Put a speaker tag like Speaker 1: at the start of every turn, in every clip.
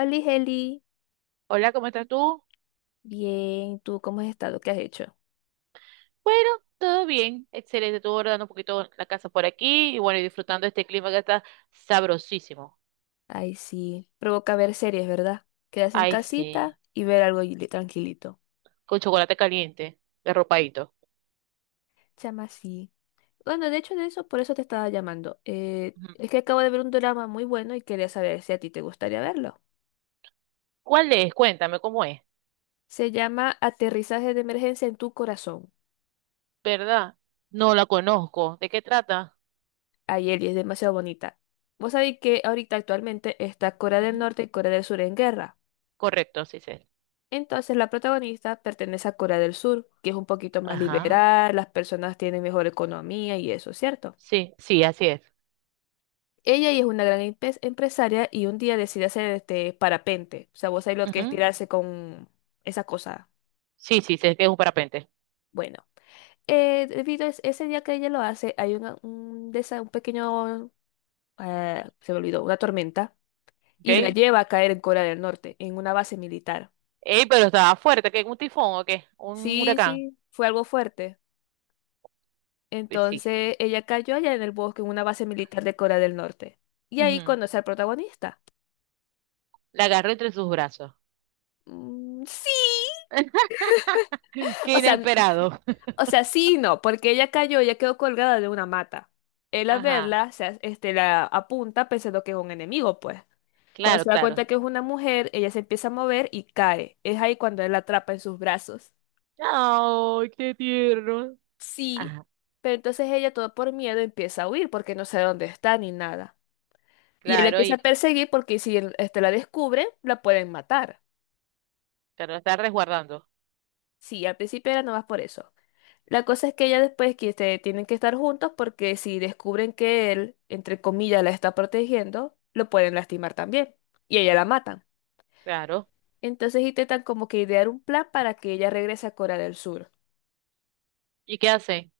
Speaker 1: Oli, Heli,
Speaker 2: Hola, ¿cómo estás tú?
Speaker 1: bien, ¿tú cómo has estado? ¿Qué has hecho?
Speaker 2: Bueno, todo bien, excelente. Estuve guardando un poquito la casa por aquí y bueno, y disfrutando de este clima que está sabrosísimo.
Speaker 1: Ay, sí, provoca ver series, ¿verdad? Quedarse en
Speaker 2: Ay,
Speaker 1: casita
Speaker 2: sí,
Speaker 1: y ver algo, tranquilito.
Speaker 2: con chocolate caliente, arropadito.
Speaker 1: Chama, sí. Bueno, de hecho, de eso, por eso te estaba llamando. Eh,
Speaker 2: Ujú.
Speaker 1: es que acabo de ver un drama muy bueno y quería saber si a ti te gustaría verlo.
Speaker 2: ¿Cuál es? Cuéntame cómo es,
Speaker 1: Se llama Aterrizaje de Emergencia en tu Corazón.
Speaker 2: ¿verdad? No la conozco. ¿De qué trata?
Speaker 1: Ay, Eli, es demasiado bonita. Vos sabéis que ahorita actualmente está Corea del
Speaker 2: Ujú.
Speaker 1: Norte y Corea del Sur en guerra.
Speaker 2: Correcto, sí sé.
Speaker 1: Entonces, la protagonista pertenece a Corea del Sur, que es un poquito más
Speaker 2: Ajá.
Speaker 1: liberal, las personas tienen mejor economía y eso, ¿cierto?
Speaker 2: Sí, sí, así es.
Speaker 1: Ella y es una gran empresaria, y un día decide hacer este parapente. O sea, vos sabés lo que es
Speaker 2: Ujú.
Speaker 1: tirarse con esa cosa.
Speaker 2: Sí, sí, sé que es un parapente.
Speaker 1: Bueno, debido a ese día que ella lo hace, hay una- un, desa- un pequeño, se me olvidó, una tormenta,
Speaker 2: ¿Ok?
Speaker 1: y la
Speaker 2: Ey,
Speaker 1: lleva a caer en Corea del Norte, en una base militar.
Speaker 2: pero estaba fuerte, ¿qué? ¿Un tifón o qué? ¿Un
Speaker 1: Sí,
Speaker 2: huracán?
Speaker 1: sí, fue algo fuerte.
Speaker 2: Sí.
Speaker 1: Entonces ella cayó allá en el bosque, en una base militar de Corea del Norte. Y ahí
Speaker 2: Ujú.
Speaker 1: conoce al protagonista.
Speaker 2: La agarró entre sus brazos.
Speaker 1: Mm, sí,
Speaker 2: Qué
Speaker 1: o sea,
Speaker 2: inesperado.
Speaker 1: o sea, sí y no, porque ella cayó, ella quedó colgada de una mata. Él, al
Speaker 2: Ajá,
Speaker 1: verla, este, la apunta pensando que es un enemigo, pues. Cuando
Speaker 2: claro,
Speaker 1: se da cuenta
Speaker 2: claro.
Speaker 1: que es una mujer, ella se empieza a mover y cae. Es ahí cuando él la atrapa en sus brazos.
Speaker 2: Ay, qué tierno.
Speaker 1: Sí,
Speaker 2: Ajá,
Speaker 1: pero entonces ella, todo por miedo, empieza a huir porque no sabe dónde está ni nada. Y él
Speaker 2: claro,
Speaker 1: empieza a
Speaker 2: y
Speaker 1: perseguir porque si él, este, la descubre, la pueden matar.
Speaker 2: pero está resguardando.
Speaker 1: Sí, al principio era nomás por eso. La cosa es que ya después, que este, tienen que estar juntos porque si descubren que él, entre comillas, la está protegiendo, lo pueden lastimar también. Y a ella la matan.
Speaker 2: Claro.
Speaker 1: Entonces intentan como que idear un plan para que ella regrese a Corea del Sur.
Speaker 2: ¿Y qué hace?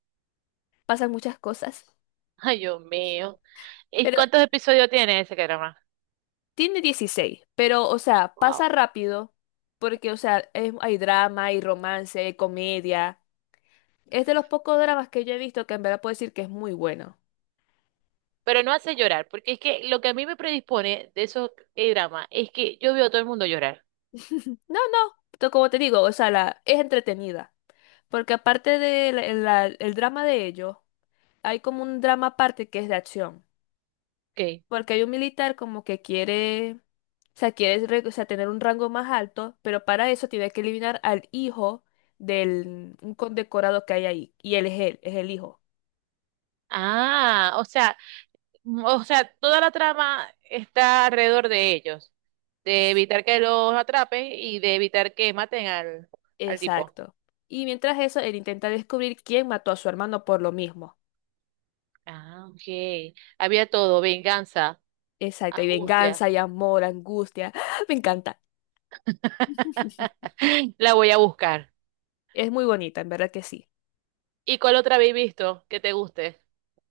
Speaker 1: Pasan muchas cosas.
Speaker 2: Ay, Dios mío. ¿Y
Speaker 1: Pero
Speaker 2: cuántos episodios tiene ese drama?
Speaker 1: tiene 16, pero o sea,
Speaker 2: Wow.
Speaker 1: pasa rápido porque o sea, hay drama, hay romance, hay comedia. Es de los pocos dramas que yo he visto que en verdad puedo decir que es muy bueno.
Speaker 2: Pero no hace llorar, porque es que lo que a mí me predispone de esos dramas es que yo veo a todo el mundo llorar.
Speaker 1: No, no, como te digo, o sea, la, es entretenida. Porque aparte del el drama de ellos, hay como un drama aparte que es de acción.
Speaker 2: Ok.
Speaker 1: Porque hay un militar como que quiere, o sea, quiere o sea, tener un rango más alto, pero para eso tiene que eliminar al hijo del un condecorado que hay ahí. Y es el hijo.
Speaker 2: Ah, o sea, o sea, toda la trama está alrededor de ellos, de evitar que los atrapen y de evitar que maten al, al tipo.
Speaker 1: Exacto. Y mientras eso, él intenta descubrir quién mató a su hermano, por lo mismo.
Speaker 2: Ah, ok. Había todo, venganza,
Speaker 1: Exacto. Y
Speaker 2: angustia.
Speaker 1: venganza, y amor, angustia. Me encanta.
Speaker 2: La voy a buscar.
Speaker 1: Es muy bonita, en verdad que sí.
Speaker 2: ¿Y cuál otra habéis visto que te guste?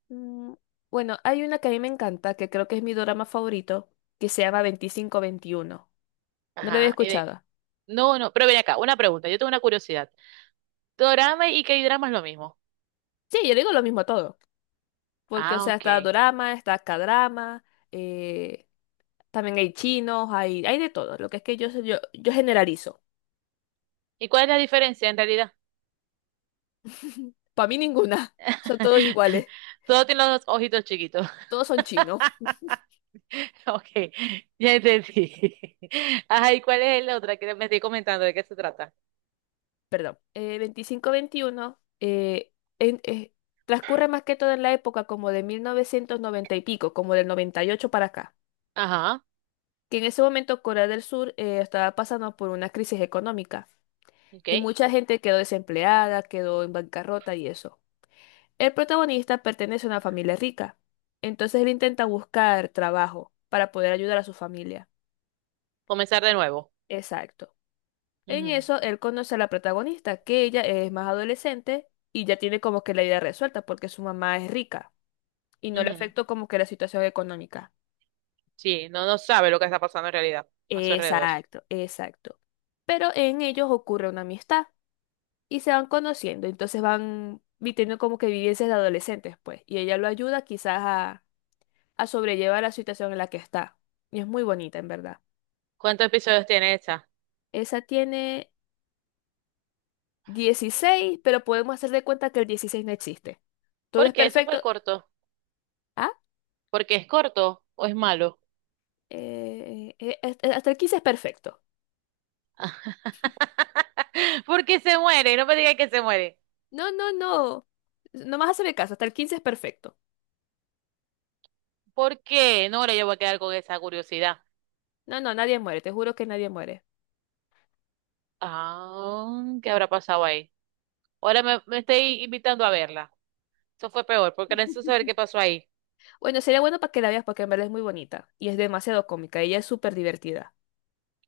Speaker 1: Mm, Bueno, hay una que a mí me encanta, que creo que es mi drama favorito, que se llama Veinticinco Veintiuno. No lo había
Speaker 2: Ajá.
Speaker 1: escuchado.
Speaker 2: No, no, pero ven acá, una pregunta, yo tengo una curiosidad. ¿Dorama y K-drama es lo mismo?
Speaker 1: Sí, yo le digo lo mismo a todo. Porque, o
Speaker 2: Ah,
Speaker 1: sea,
Speaker 2: ok.
Speaker 1: está dorama, está k eh, también hay chinos, hay de todo. Lo que es que yo generalizo.
Speaker 2: ¿Y cuál es la diferencia en realidad?
Speaker 1: Para mí ninguna. Son todos iguales.
Speaker 2: Todo tiene los ojitos chiquitos.
Speaker 1: Todos son chinos.
Speaker 2: Ok, ya entendí. Ajá, ¿y cuál es la otra que me estoy comentando? ¿De qué se trata?
Speaker 1: Perdón. Veinticinco Veintiuno en- eh, transcurre más que todo en la época, como de 1990 y pico, como del 98 para acá.
Speaker 2: Ajá,
Speaker 1: Que en ese momento Corea del Sur estaba pasando por una crisis económica,
Speaker 2: ok.
Speaker 1: y mucha gente quedó desempleada, quedó en bancarrota y eso. El protagonista pertenece a una familia rica, entonces él intenta buscar trabajo para poder ayudar a su familia.
Speaker 2: Comenzar de nuevo.
Speaker 1: Exacto. En
Speaker 2: Ujú,
Speaker 1: eso él conoce a la protagonista, que ella es más adolescente y ya tiene como que la idea resuelta porque su mamá es rica y no le
Speaker 2: ujú.
Speaker 1: afectó como que la situación económica.
Speaker 2: Sí, no, no sabe lo que está pasando en realidad a su alrededor.
Speaker 1: Exacto, exacto. Pero en ellos ocurre una amistad, y se van conociendo, entonces van como que vivencias de adolescentes, pues, y ella lo ayuda quizás a, sobrellevar la situación en la que está. Y es muy bonita, en verdad.
Speaker 2: ¿Cuántos episodios tiene esta?
Speaker 1: Esa tiene 16, pero podemos hacer de cuenta que el 16 no existe. Todo es
Speaker 2: ¿Por qué es súper
Speaker 1: perfecto.
Speaker 2: corto?
Speaker 1: Ah,
Speaker 2: ¿Porque es corto o es malo?
Speaker 1: hasta el 15 es perfecto.
Speaker 2: Porque se muere, no me digas que se muere.
Speaker 1: No, no, no. No más hacerme caso, hasta el 15 es perfecto.
Speaker 2: ¿Por qué? No, ahora yo voy a quedar con esa curiosidad.
Speaker 1: No, no, nadie muere, te juro que nadie muere.
Speaker 2: Ah, ¿qué habrá pasado ahí? Ahora me estoy invitando a verla. Eso fue peor, porque era eso saber qué pasó ahí.
Speaker 1: Bueno, sería bueno para que la veas porque en verdad es muy bonita y es demasiado cómica, ella es súper divertida.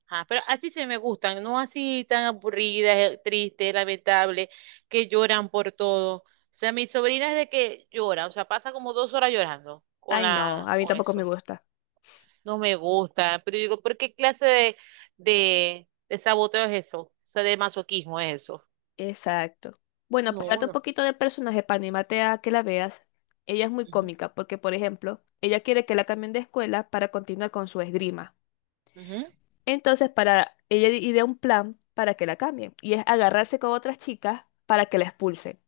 Speaker 2: Ajá, pero así se me gustan, no así tan aburridas, tristes, lamentables, que lloran por todo. O sea, mi sobrina es de que llora, o sea, pasa como dos horas llorando con
Speaker 1: Ay, no, a mí
Speaker 2: con
Speaker 1: tampoco me
Speaker 2: eso.
Speaker 1: gusta.
Speaker 2: No me gusta, pero yo digo, ¿por qué clase de, de saboteo es eso? O sea, de masoquismo es eso.
Speaker 1: Exacto. Bueno, para
Speaker 2: No,
Speaker 1: darte un
Speaker 2: no.
Speaker 1: poquito de personaje, para animarte a que la veas, ella es muy
Speaker 2: Ujú,
Speaker 1: cómica porque, por ejemplo, ella quiere que la cambien de escuela para continuar con su esgrima.
Speaker 2: ujú,
Speaker 1: Entonces, para ella idea un plan para que la cambien, y es agarrarse con otras chicas para que la expulsen.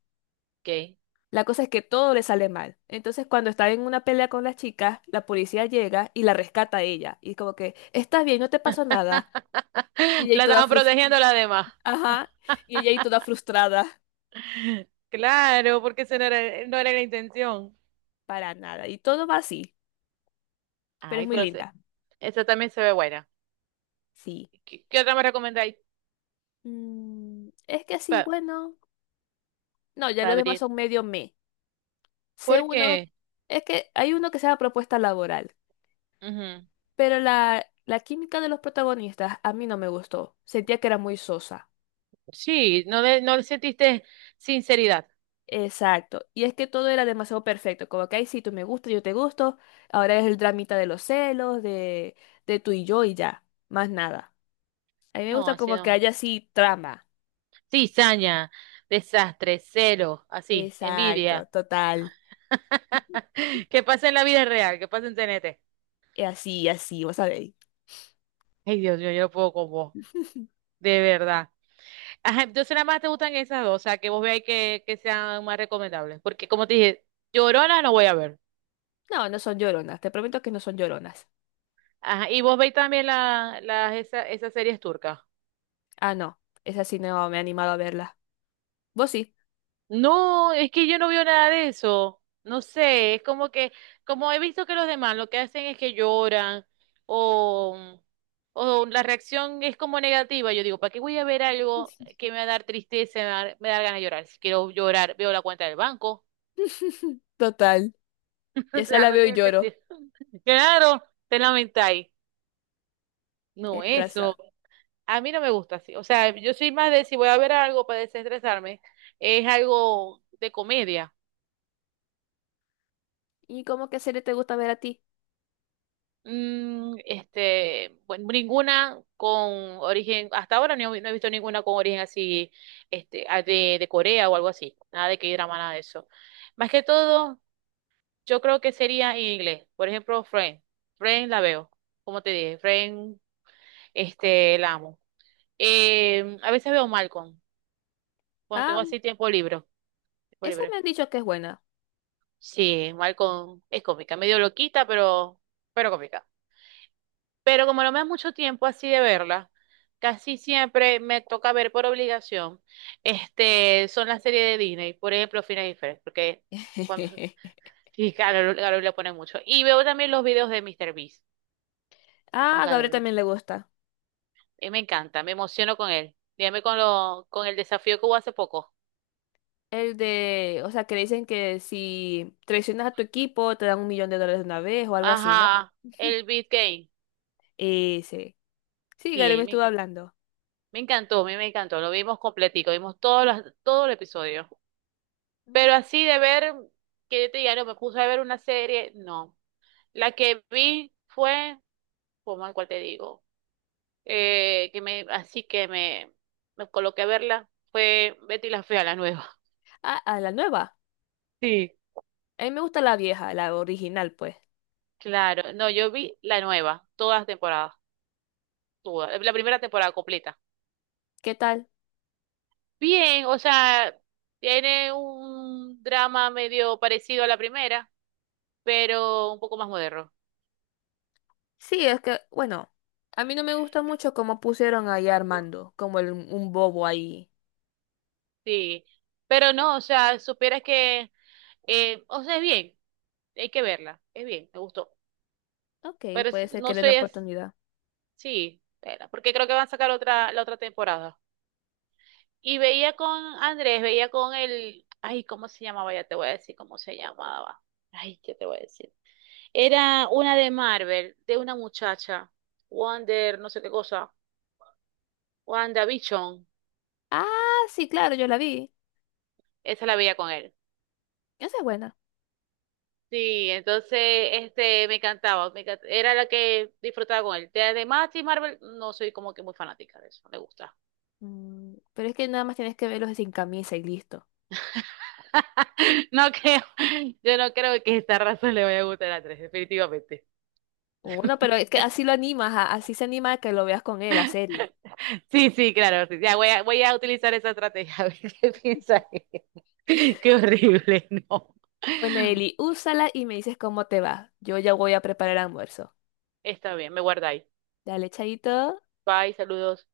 Speaker 2: ok.
Speaker 1: La cosa es que todo le sale mal. Entonces, cuando está en una pelea con las chicas, la policía llega y la rescata a ella. Y como que, ¿estás bien? No te pasó nada. Y ella ahí
Speaker 2: La
Speaker 1: toda
Speaker 2: estaban
Speaker 1: frus-
Speaker 2: protegiendo las demás.
Speaker 1: Ajá, y ella ahí toda frustrada.
Speaker 2: Claro, porque eso no era, no era la intención.
Speaker 1: Para nada. Y todo va así, pero es
Speaker 2: Ay,
Speaker 1: muy
Speaker 2: pero
Speaker 1: linda.
Speaker 2: esta también se ve buena.
Speaker 1: Sí.
Speaker 2: ¿Qué, qué otra me recomendáis
Speaker 1: Es que sí,
Speaker 2: para
Speaker 1: bueno. No, ya los demás
Speaker 2: abrir?
Speaker 1: son medio me. Sé uno,
Speaker 2: Porque,
Speaker 1: es que hay uno que se llama Propuesta Laboral,
Speaker 2: ujú,
Speaker 1: pero la, química de los protagonistas a mí no me gustó. Sentía que era muy sosa.
Speaker 2: Sí, no, no le sentiste sinceridad.
Speaker 1: Exacto. Y es que todo era demasiado perfecto. Como que, ay, sí, tú me gustas, yo te gusto. Ahora es el dramita de los celos, de tú y yo y ya. Más nada. A mí me
Speaker 2: No,
Speaker 1: gusta
Speaker 2: así
Speaker 1: como que
Speaker 2: no.
Speaker 1: haya así trama.
Speaker 2: Cizaña, desastre, celo, así, envidia.
Speaker 1: Exacto, total.
Speaker 2: Que pasa en la vida real, que pasa en TNT.
Speaker 1: Y así, vas a ver.
Speaker 2: Ay, Dios mío, yo no puedo con vos, de verdad. Ajá, entonces nada más te gustan esas dos, o sea, que vos veáis que sean más recomendables. Porque como te dije, llorona no voy a ver.
Speaker 1: No, no son lloronas, te prometo que no son lloronas.
Speaker 2: Ajá, y vos veis también la, las, esas series turcas.
Speaker 1: Ah, no, esa sí no me he animado a verla. ¿Vos sí?
Speaker 2: No, es que yo no veo nada de eso. No sé, es como que, como he visto que los demás lo que hacen es que lloran o, o la reacción es como negativa. Yo digo, ¿para qué voy a ver algo que me va a dar tristeza, me va a dar ganas de llorar? Si quiero llorar, veo la cuenta del banco.
Speaker 1: Total,
Speaker 2: O
Speaker 1: ya esa
Speaker 2: sea,
Speaker 1: la
Speaker 2: no
Speaker 1: veo y
Speaker 2: tiene
Speaker 1: lloro.
Speaker 2: sentido. Claro, te lamentáis. No,
Speaker 1: Tienes razón.
Speaker 2: eso. A mí no me gusta así. O sea, yo soy más de si voy a ver algo para desestresarme, es algo de comedia.
Speaker 1: ¿Y cómo qué serie te gusta ver a ti?
Speaker 2: Bueno, ninguna con origen, hasta ahora no, he no he visto ninguna con origen así, de, Corea o algo así. Nada de que drama, nada de eso. Más que todo, yo creo que sería en inglés. Por ejemplo, Friends. Friends la veo. Como te dije, Friends, la amo. A veces veo Malcolm, cuando tengo
Speaker 1: Ah,
Speaker 2: así tiempo libre. Tiempo
Speaker 1: esa
Speaker 2: libre.
Speaker 1: me han dicho que es buena.
Speaker 2: Sí, Malcolm es cómica, medio loquita, pero cómica. Pero como no me da mucho tiempo así de verla, casi siempre me toca ver por obligación, son las series de Disney, por ejemplo, Phineas y Ferb, porque cuando, sí, Carol le pone mucho. Y veo también los videos de Mr. Beast con
Speaker 1: Ah, a
Speaker 2: Carol
Speaker 1: Gabriel
Speaker 2: Luis.
Speaker 1: también le gusta.
Speaker 2: Y me encanta, me emociono con él. Dígame con con el desafío que hubo hace poco.
Speaker 1: El de, o sea, que dicen que si traicionas a tu equipo te dan un millón de dólares de una vez o algo así, ¿no?
Speaker 2: Ajá, el Beat Game.
Speaker 1: Ese. Sí,
Speaker 2: Sí, a
Speaker 1: Gabriel me
Speaker 2: mí me
Speaker 1: estuvo
Speaker 2: encanta.
Speaker 1: hablando.
Speaker 2: Me encantó, a mí me encantó. Lo vimos completico, vimos todo el episodio.
Speaker 1: Mm.
Speaker 2: Pero así de ver, que yo te diga, no, me puse a ver una serie, no. La que vi fue, como cual te digo, que me, así que me coloqué a verla, fue Betty la Fea, la nueva.
Speaker 1: Ah, a la nueva.
Speaker 2: Sí.
Speaker 1: A mí me gusta la vieja, la original, pues.
Speaker 2: Claro, no, yo vi la nueva, todas las temporadas, todas, la primera temporada completa.
Speaker 1: ¿Qué tal?
Speaker 2: Bien, o sea, tiene un drama medio parecido a la primera, pero un poco más moderno.
Speaker 1: Sí, es que, bueno, a mí no me gusta mucho cómo pusieron ahí a Armando, como un bobo ahí.
Speaker 2: Sí, pero no, o sea, supieras que, o sea, es bien. Hay que verla. Es bien, me gustó.
Speaker 1: Ok,
Speaker 2: Pero
Speaker 1: puede ser que
Speaker 2: no
Speaker 1: le den
Speaker 2: sé, es,
Speaker 1: oportunidad.
Speaker 2: sí, verla, porque creo que van a sacar otra, la otra temporada. Y veía con Andrés, veía con el, ay, ¿cómo se llamaba? Ya te voy a decir cómo se llamaba. Ay, ¿qué te voy a decir? Era una de Marvel, de una muchacha, Wonder, no sé qué cosa, WandaVision.
Speaker 1: Ah, sí, claro, yo la vi.
Speaker 2: Esa la veía con él.
Speaker 1: Esa es buena.
Speaker 2: Sí, entonces este me encantaba, era la que disfrutaba con él. De, Marvel, no soy como que muy fanática de eso, no me gusta.
Speaker 1: Pero es que nada más tienes que verlos de sin camisa y listo.
Speaker 2: No creo, yo no creo que esta raza le vaya a gustar a tres, definitivamente.
Speaker 1: Bueno, pero es que así lo animas, así se anima a que lo veas con él, la serie.
Speaker 2: Sí, sí, claro, sí, ya voy a utilizar esa estrategia, a ver qué piensa ella. Qué horrible, no.
Speaker 1: Bueno, Eli, úsala y me dices cómo te va. Yo ya voy a preparar el almuerzo.
Speaker 2: Está bien, me guardáis.
Speaker 1: Dale, chaito.
Speaker 2: Bye, saludos.